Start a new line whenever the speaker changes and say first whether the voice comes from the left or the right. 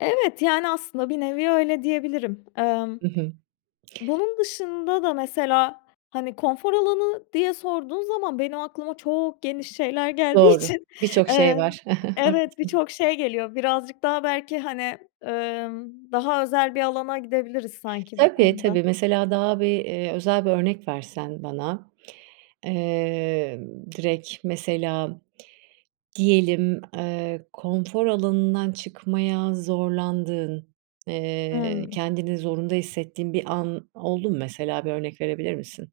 left: Evet, yani, aslında bir nevi öyle diyebilirim. Emm,
right: Hı hı.
left: bunun dışında da mesela, hani, konfor alanı diye sorduğun zaman, benim aklıma çok geniş şeyler geldiği
right: Doğru.
left: için,
right: Bir çok şey
left: eee,
right: var,
left: evet
right: haklısın.
left: birçok şey geliyor. Birazcık daha belki, hani, emm, daha özel bir alana gidebiliriz sanki bu
right: Tabii,
left: konuda.
right: tabii, mesela, daha bir, eee, özel bir örnek versen bana. Eee, direkt mesela, diyelim, eee, konfor alanından çıkmaya zorlandığın, eee,
left: Hımm.
right: kendini zorunda hissettiğin bir an oldu mu mesela? Bir örnek verebilir misin?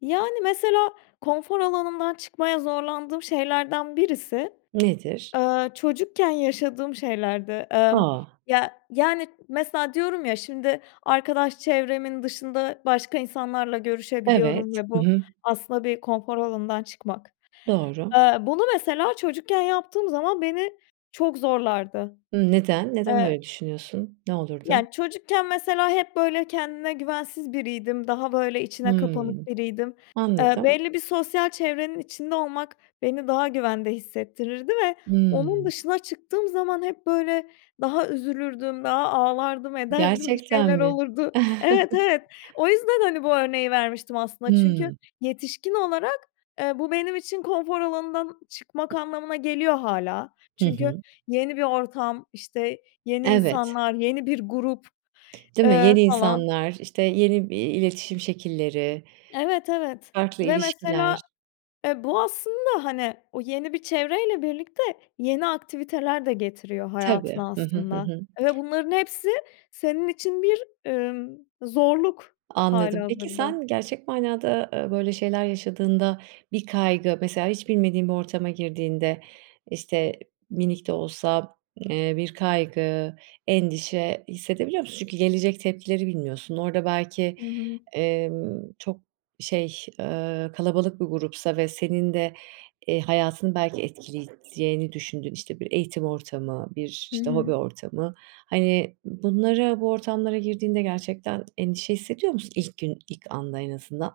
left: Yani, mesela konfor alanımdan çıkmaya zorlandığım şeylerden birisi,
right: Nedir?
left: eee, çocukken yaşadığım şeylerdi. Emm,
right: A!
left: ya, yani mesela diyorum ya, şimdi, arkadaş çevremin dışında başka insanlarla görüşebiliyorum
right: Evet.
left: ve
right: Hı
left: bu,
right: hı.
left: aslında bir konfor alanından çıkmak.
right: Doğru.
left: Eee, bunu mesela çocukken yaptığım zaman, beni çok zorlardı.
right: Hımm, neden? Neden
left: Eee
right: öyle düşünüyorsun? Ne olurdu?
left: Yani, çocukken mesela, hep böyle kendine güvensiz biriydim, daha böyle içine kapanık
right: Hımm,
left: biriydim. Eee,
right: anladım.
left: belli bir sosyal çevrenin içinde olmak beni daha güvende hissettirirdi ve onun
right: Hıı.
left: dışına çıktığım zaman, hep böyle, daha üzülürdüm, daha ağlardım, ederdim, bir
right: Gerçekten
left: şeyler
right: mi?
left: olurdu Evet, evet, o yüzden, hani, bu örneği vermiştim aslında, çünkü
right: Hıı.
left: yetişkin olarak, eee, bu benim için konfor alanından çıkmak anlamına geliyor hâlâ.
right: Hı
left: Çünkü,
right: hı.
left: yeni bir ortam, işte, yeni
right: Evet.
left: insanlar, yeni bir grup,
right: Değil mi?
left: eee,
right: Yeni
left: falan.
right: insanlar, işte yeni bir iletişim şekilleri,
left: Evet, evet
right: farklı
left: ve
right: ilişkiler.
left: mesela, e, bu aslında, hani, o yeni bir çevreyle birlikte, yeni aktiviteler de getiriyor
right: Tabii.
left: hayatına
right: Hı hı, hı
left: aslında
right: hı.
left: ve bunların hepsi, senin için bir, imm, zorluk hâli
right: Anladım. Peki,
left: hazırda.
right: sen gerçek manada, eee, böyle şeyler yaşadığında, bir kaygı, mesela, hiç bilmediğin bir ortama girdiğinde, işte, minik de olsa, eee, bir kaygı, endişe hissedebiliyor musun? Çünkü gelecek tepkileri bilmiyorsun. Orada belki,
left: Hı hı.
right: emm, çok, şey, eee, kalabalık bir grupsa ve senin de, eee, hayatını belki etkileyeceğini düşündüğün, işte, bir eğitim ortamı, bir,
left: Hı
right: işte, hobi
left: hı.
right: ortamı, hani, bunlara bu ortamlara girdiğinde gerçekten endişe hissediyor musun ilk gün, ilk anda en azından?